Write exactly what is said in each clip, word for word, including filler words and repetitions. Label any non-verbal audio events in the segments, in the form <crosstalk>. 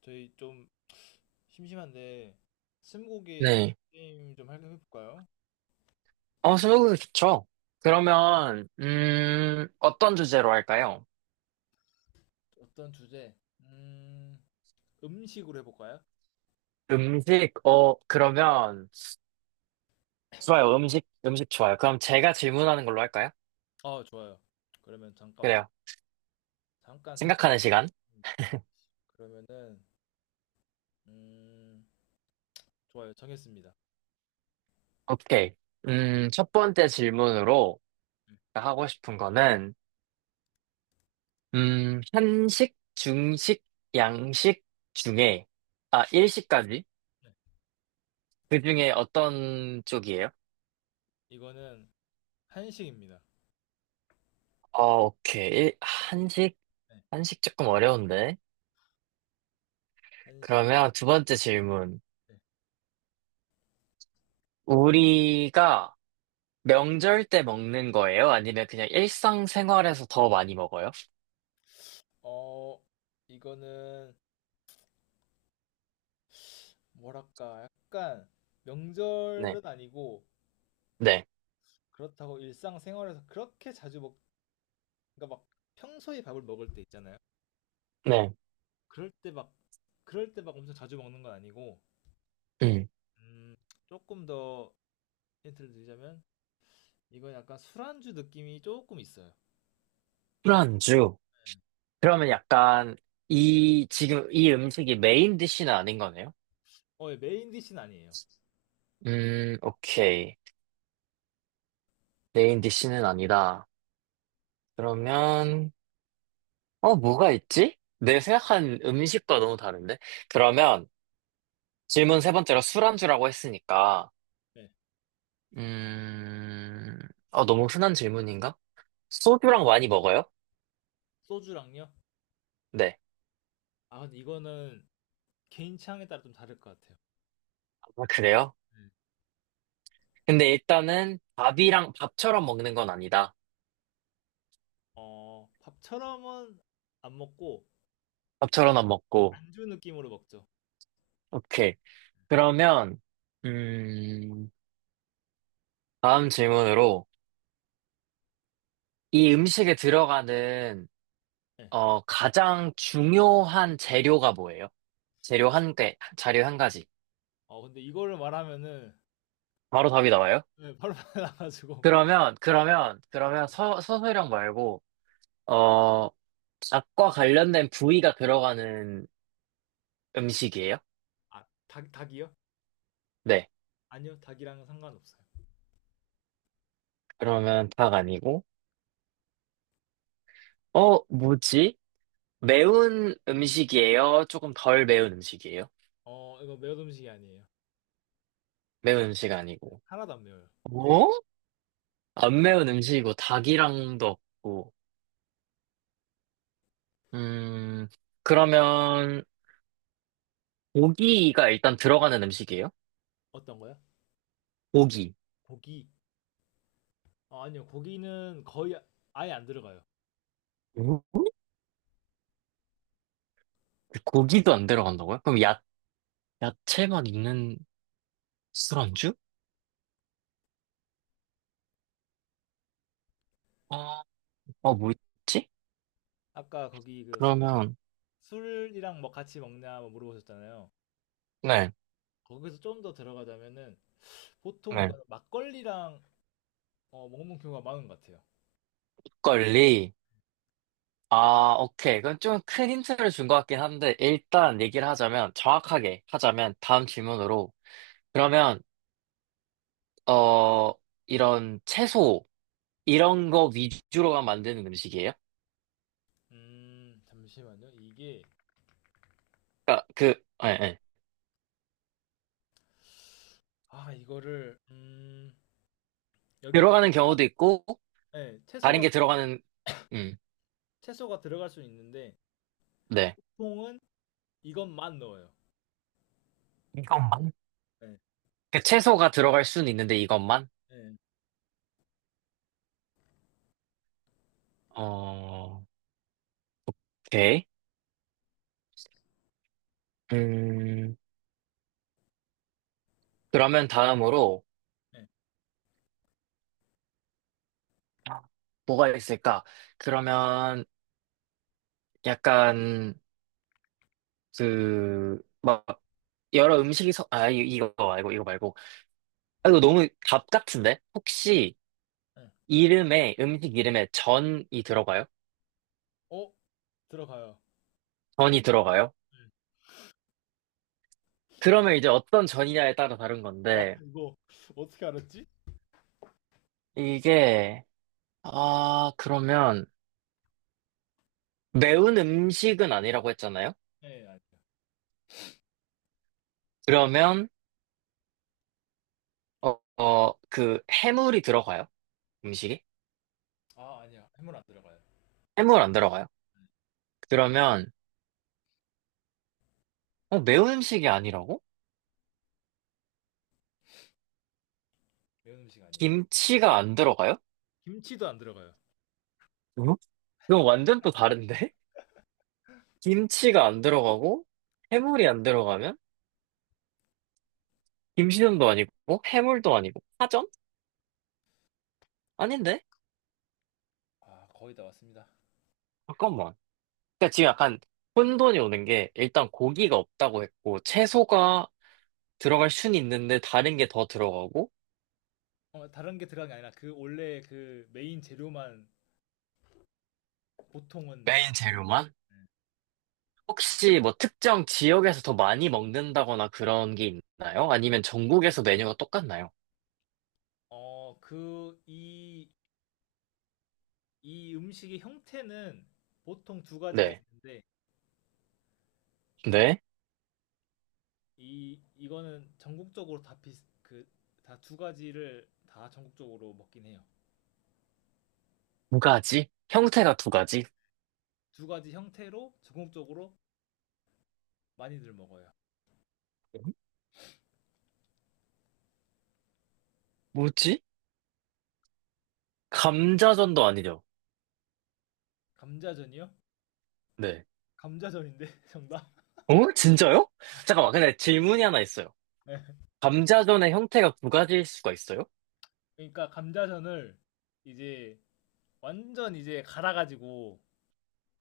저희 좀 심심한데 스무고개 네. 게임 좀 할까 해볼까요? 어, 스무고개 좋죠. 그러면, 음, 어떤 주제로 할까요? 어떤 주제? 음, 음식으로 해볼까요? 음식, 어, 그러면, 좋아요. 음식, 음식 좋아요. 그럼 제가 질문하는 걸로 할까요? 아, 좋아요. 그러면 잠깐만 그래요. 잠깐 생각. 생각하는 시간. 그러면은 음, 좋아요. 정했습니다. 오케이. 네, 음, 첫 번째 질문으로 네, 하고 싶은 거는, 음, 한식, 중식, 양식 중에, 아, 일식까지? 네. 그 중에 어떤 쪽이에요? 이거는 한식입니다. 어, 오케이. 일- 한식, 네, 한식 조금 어려운데. 한식. 그러면 두 번째 질문. 네. 우리가 명절 때 먹는 거예요? 아니면 그냥 일상생활에서 더 많이 먹어요? 어, 이거는 뭐랄까 약간 네. 명절은 아니고 네. 그렇다고 일상생활에서 그렇게 자주 먹 그러니까 막 평소에 밥을 먹을 때 있잖아요. 네. 그럴 때 막 그럴 때 막 엄청 자주 먹는 건 아니고. 음. 음, 조금 더 힌트를 드리자면 이건 약간 술안주 느낌이 조금 있어요. 술안주. 그러면 약간 이, 지금 이 음식이 메인 디쉬는 아닌 거네요? 어, 예, 메인 디시는 아니에요. 음, 오케이. 메인 디쉬는 아니다. 그러면, 어, 뭐가 있지? 내 생각한 음식과 너무 다른데? 그러면 질문 세 번째로 술안주라고 했으니까, 네. 음, 어 너무 흔한 질문인가? 소주랑 많이 먹어요? 소주랑요? 네. 아, 근데 이거는 개인 취향에 따라 좀 다를 것 같아요. 아, 그래요? 네. 근데 일단은 밥이랑 밥처럼 먹는 건 아니다. 어, 밥처럼은 안 먹고 밥처럼 안 먹고. 안주 느낌으로 먹죠. 오케이. 그러면, 음, 다음 질문으로 이 음식에 들어가는, 네. 어, 가장 중요한 재료가 뭐예요? 재료 한 개, 자료 한 가지. 어, 근데 이거를 말하면은 바로 답이 나와요? 네, 바로 <laughs> 나가지고 그러면, 그러면, 그러면 서, 서술령 말고, 어, 닭과 관련된 부위가 들어가는 음식이에요? 아, 닭 닭이요? 네. 아니요, 닭이랑은 상관없어요. 그러면 닭 아니고, 어, 뭐지? 매운 음식이에요? 조금 덜 매운 음식이에요? 어, 이거 매운 음식이 아니에요. 매운 음식 아니고. 하나도 안 매워요. 뭐? 안 매운 음식이고, 닭이랑도 없고. 음, 그러면, 고기가 일단 들어가는 음식이에요? 어떤 거요? 고기. 고기. 어, 아니요, 고기는 거의 아- 아예 안 들어가요. 어? 고기도 안 들어간다고요? 그럼 야, 야채만 있는 술안주? 어, 어, 뭐 있지? 아까 거기 그 술, 그러면, 술이랑 뭐 같이 먹냐 뭐 물어보셨잖아요. 네, 거기서 좀 더 들어가자면은 보통 네. 이거는 막걸리랑 어, 먹는 경우가 많은 것 같아요. 막걸리. 아, 오케이. 그건 좀 큰 힌트를 준 것 같긴 한데, 일단 얘기를 하자면, 정확하게 하자면, 다음 질문으로. 그러면, 어, 이런 채소, 이런 거 위주로만 만드는 음식이에요? 음, 잠시만요. 이게 그러니까 그, 예, 예. 아 이거를 음 여기에 들어가는 채소가 경우도 있고, 네, 다른 채소가 게 들어가는, 음, 채소가 들어갈 수 있는데 네. 보통은 이것만 넣어요. 이것만? 네, 그 채소가 들어갈 수는 있는데, 이것만? 네, 어, 오케이. 음, 그러면 다음으로, 네, 뭐가 있을까? 그러면, 약간, 그, 막, 여러 음식이 섞, 아, 이- 이거 말고, 이거 말고. 아, 이거 너무 답 같은데? 혹시 네. 이름에, 음식 이름에 전이 들어가요? 어? 들어가요. 전이 들어가요? 네. 그러면 이제 어떤 전이냐에 따라 다른 와 건데, 이거 <laughs> 어떻게 알았지? 이게, 아, 그러면, 매운 음식은 아니라고 했잖아요? 네, 아니요. 그러면, 어, 어, 그, 해물이 들어가요? 음식이? 아, 아니요. 해물 안 들어가요. 해물 안 들어가요? 그러면, 어, 매운 음식이 아니라고? 매운 음식 아니에요. 김치가 안 들어가요? 김치도 안 들어가요. 응? 그건 완전 또 다른데? 김치가 안 들어가고 해물이 안 들어가면 김치전도 아니고 해물도 아니고 파전? 아닌데? 아, 거의 다 왔습니다. 잠깐만. 그러니까 지금 약간 혼돈이 오는 게 일단 고기가 없다고 했고 채소가 들어갈 순 있는데 다른 게 더 들어가고 어, 다른 게 들어간 게 아니라 그 원래 그 메인 재료만 보통은. 메인 재료만? 네. 혹시 뭐 특정 지역에서 더 많이 먹는다거나 그런 게 있나요? 아니면 전국에서 메뉴가 똑같나요? 어, 그 이 이 음식의 형태는 보통 두 가지가 네. 있는데 근데 네. 이 이거는 전국적으로 다 비슷 그다 두 가지를 다 전국적으로 먹긴 해요. 두 가지? 네. 형태가 두 가지? 두 가지 형태로 전국적으로 많이들 먹어요. 뭐지? 감자전도 아니죠? 감자전이요? 네. 감자전인데 <laughs> 정답? 어? 진짜요? 잠깐만, 근데 질문이 하나 있어요. 네. 감자전의 형태가 두 가지일 수가 있어요? 그러니까 감자전을 이제 완전 이제 갈아가지고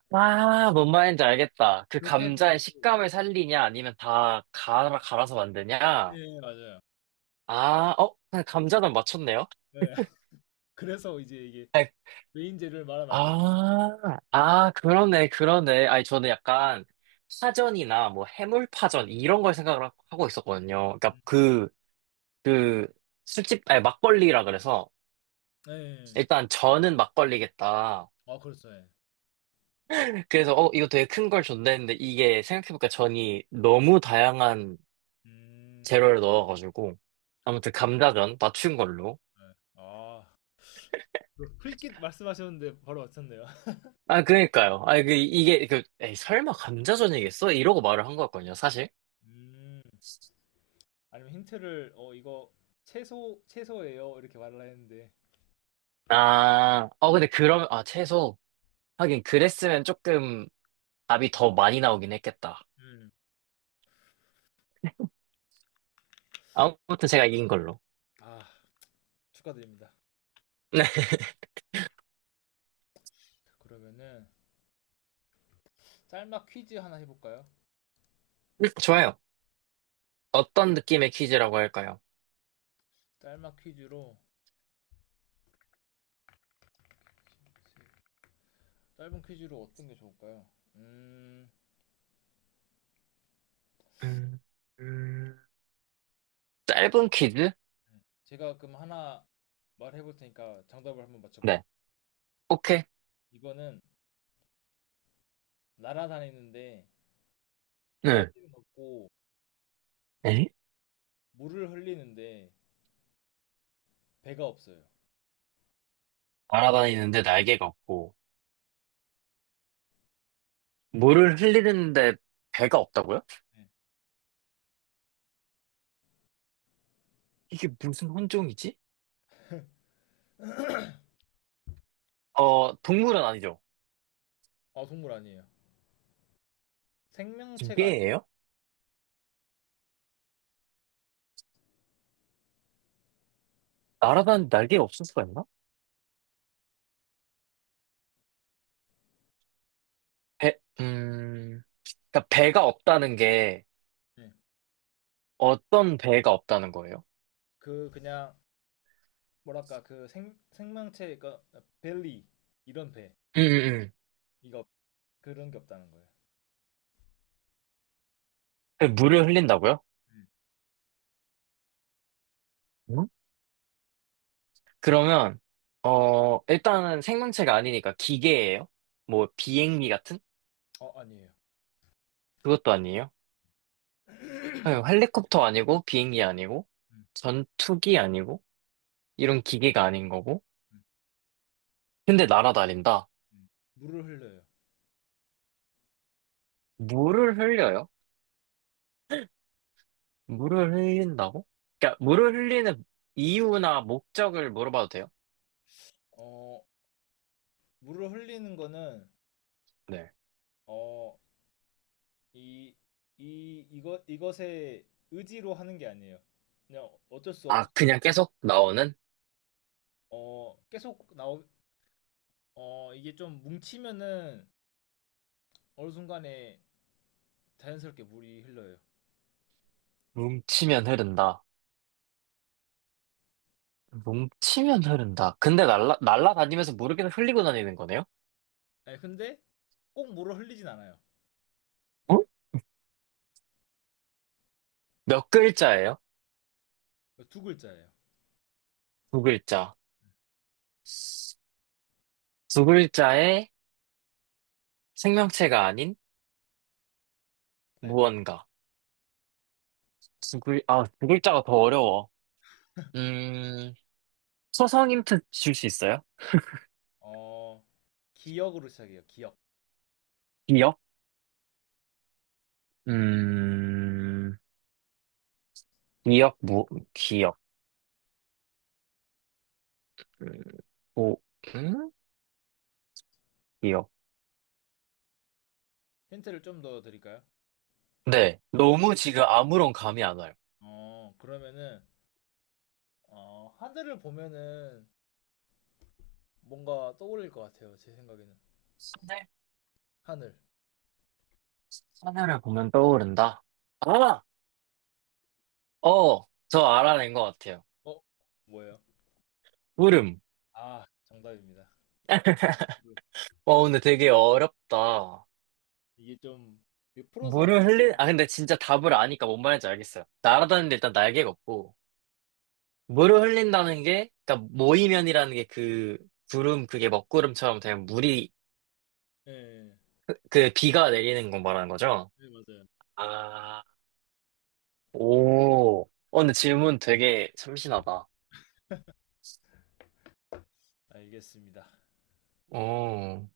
아, 뭔 말인지 알겠다. 그 그렇게 해도 감자의 되고. 식감을 살리냐, 아니면 다 갈아, 갈아서 네, 만드냐? 맞아요. 아, 어? 그냥 감자전 맞췄네요? 네. <laughs> 그래서 이제 이게 아이, 메인 재료를 말하면 안 돼. 아, 아, 그러네, 그러네. 아니, 저는 약간 파전이나 뭐 해물파전 이런 걸 생각을 하- 하고 있었거든요. 그러니까 음, 그, 그, 술집, 아니, 막걸리라 그래서 네. 일단 저는 막걸리겠다. 아, 그렇죠. 네. 그래서 어 이거 되게 큰 걸 줬네 했는데 이게 생각해보니까 전이 너무 다양한 음. 재료를 넣어가지고 아무튼 감자전 맞춘 걸로 네. 아. 그 풀깃 말씀하셨는데 바로 맞췄네요. <laughs> 아 그러니까요 아 그 이게 그 에이 설마 감자전이겠어? 이러고 말을 한 거였거든요 사실 음. 아니면 힌트를 어 이거 채소 채소예요. 이렇게 말을 했는데. 아 어 근데 그러면 아 채소 하긴 그랬으면 조금 답이 더 많이 나오긴 했겠다 음. 아무튼 제가 이긴 걸로 아, 축하드립니다. <laughs> 그러면은 짤막 퀴즈 하나 해 볼까요? 네 좋아요 어떤 느낌의 퀴즈라고 할까요? 짤막 퀴즈로 짧은 퀴즈로 어떤 게 좋을까요? 음, 음, 음, 짧은 퀴즈? 음. 제가 그럼 하나 말해볼 테니까 정답을 한번 맞춰보세요. 네 오케이 이거는 날아다니는데 네. 날개는 없고 에? 물을 흘리는데 배가 없어요. 날아다니는데 날개가 없고, 물을 흘리는데 배가 없다고요? 네. 이게 무슨 혼종이지? 어, 동물은 아니죠. 아, 동물 아니에요. 생명체가 아니에요. 기계예요? 날아다니는 날개가 없을 수가 있나? 배, 음, 그러니까 배가 없다는 게 네. 어떤 배가 없다는 거예요? 그 그냥 뭐랄까 그 생, 생명체 그러니까 벨리 이런 배 음, 음, 이거 그런 게 없다는 거예요. 음. 물을 흘린다고요? 음. 응? 그러면, 어, 일단은 생명체가 아니니까 기계예요? 뭐, 비행기 같은? 어, 아니에요. 그것도 아니에요? 아니, 헬리콥터 아니고, 비행기 아니고, 음, 전투기 아니고, 이런 기계가 아닌 거고. 음, 근데 날아다닌다. 음. 물을 흘려요. 물을 흘려요? 물을 흘린다고? 그러니까 물을 흘리는 이유나 목적을 물어봐도 돼요? 어, 물을 흘리는 거는 네. 어, 이, 이, 이것, 이것에 의지로 하는 게 아니에요. 그냥 어쩔 수 없, 아, 그냥 계속 나오는? 어, 계속 나오, 어, 이게 좀 뭉치면은 어느 순간에 자연스럽게 물이 흘러요. 뭉치면 흐른다. 뭉치면 흐른다. 근데 날라, 날아다니면서 물을 계속 흘리고 다니는 거네요? 네, 근데 꼭 물을 흘리진 않아요. 어? 몇 글자예요? 두 글자예요. 두 글자. 두 글자의 생명체가 아닌 네, 무언가. 두 글, 아, 두 글자가 더 어려워. 음, 초성 힌트 줄 수 있어요? 어, 기억으로 시작해요. 기억. 기억? 음, 기억, 무 기억, 음, 오, 음? 기억. 힌트를 좀 더 드릴까요? 네, 너무 지금 아무런 감이 안 와요. 어, 그러면은, 어, 하늘을 보면은 뭔가 떠올릴 것 같아요. 제 생각에는. 하늘? 하늘. 하늘을 보면 떠오른다. 아! 어, 저 알아낸 것 같아요. 어, 뭐예요? 물음. 아, 정답입니다. 어, 근데 되게 어렵다. 이게 좀 이게 풀어서 할 물을 까고 흘린, 아, 근데 진짜 답을 아니까 뭔 말인지 알겠어요. 예, 날아다니는데 일단 날개가 없고, 물을 흘린다는 게, 그러니까 모이면이라는 게 그, 구름, 그게 먹구름처럼 되면 물이, 예, 그 비가 내리는 거 말하는 거죠? 네, 맞아요. 아 오. 어, 근데 질문 되게 참신하다. 알겠습니다. 어,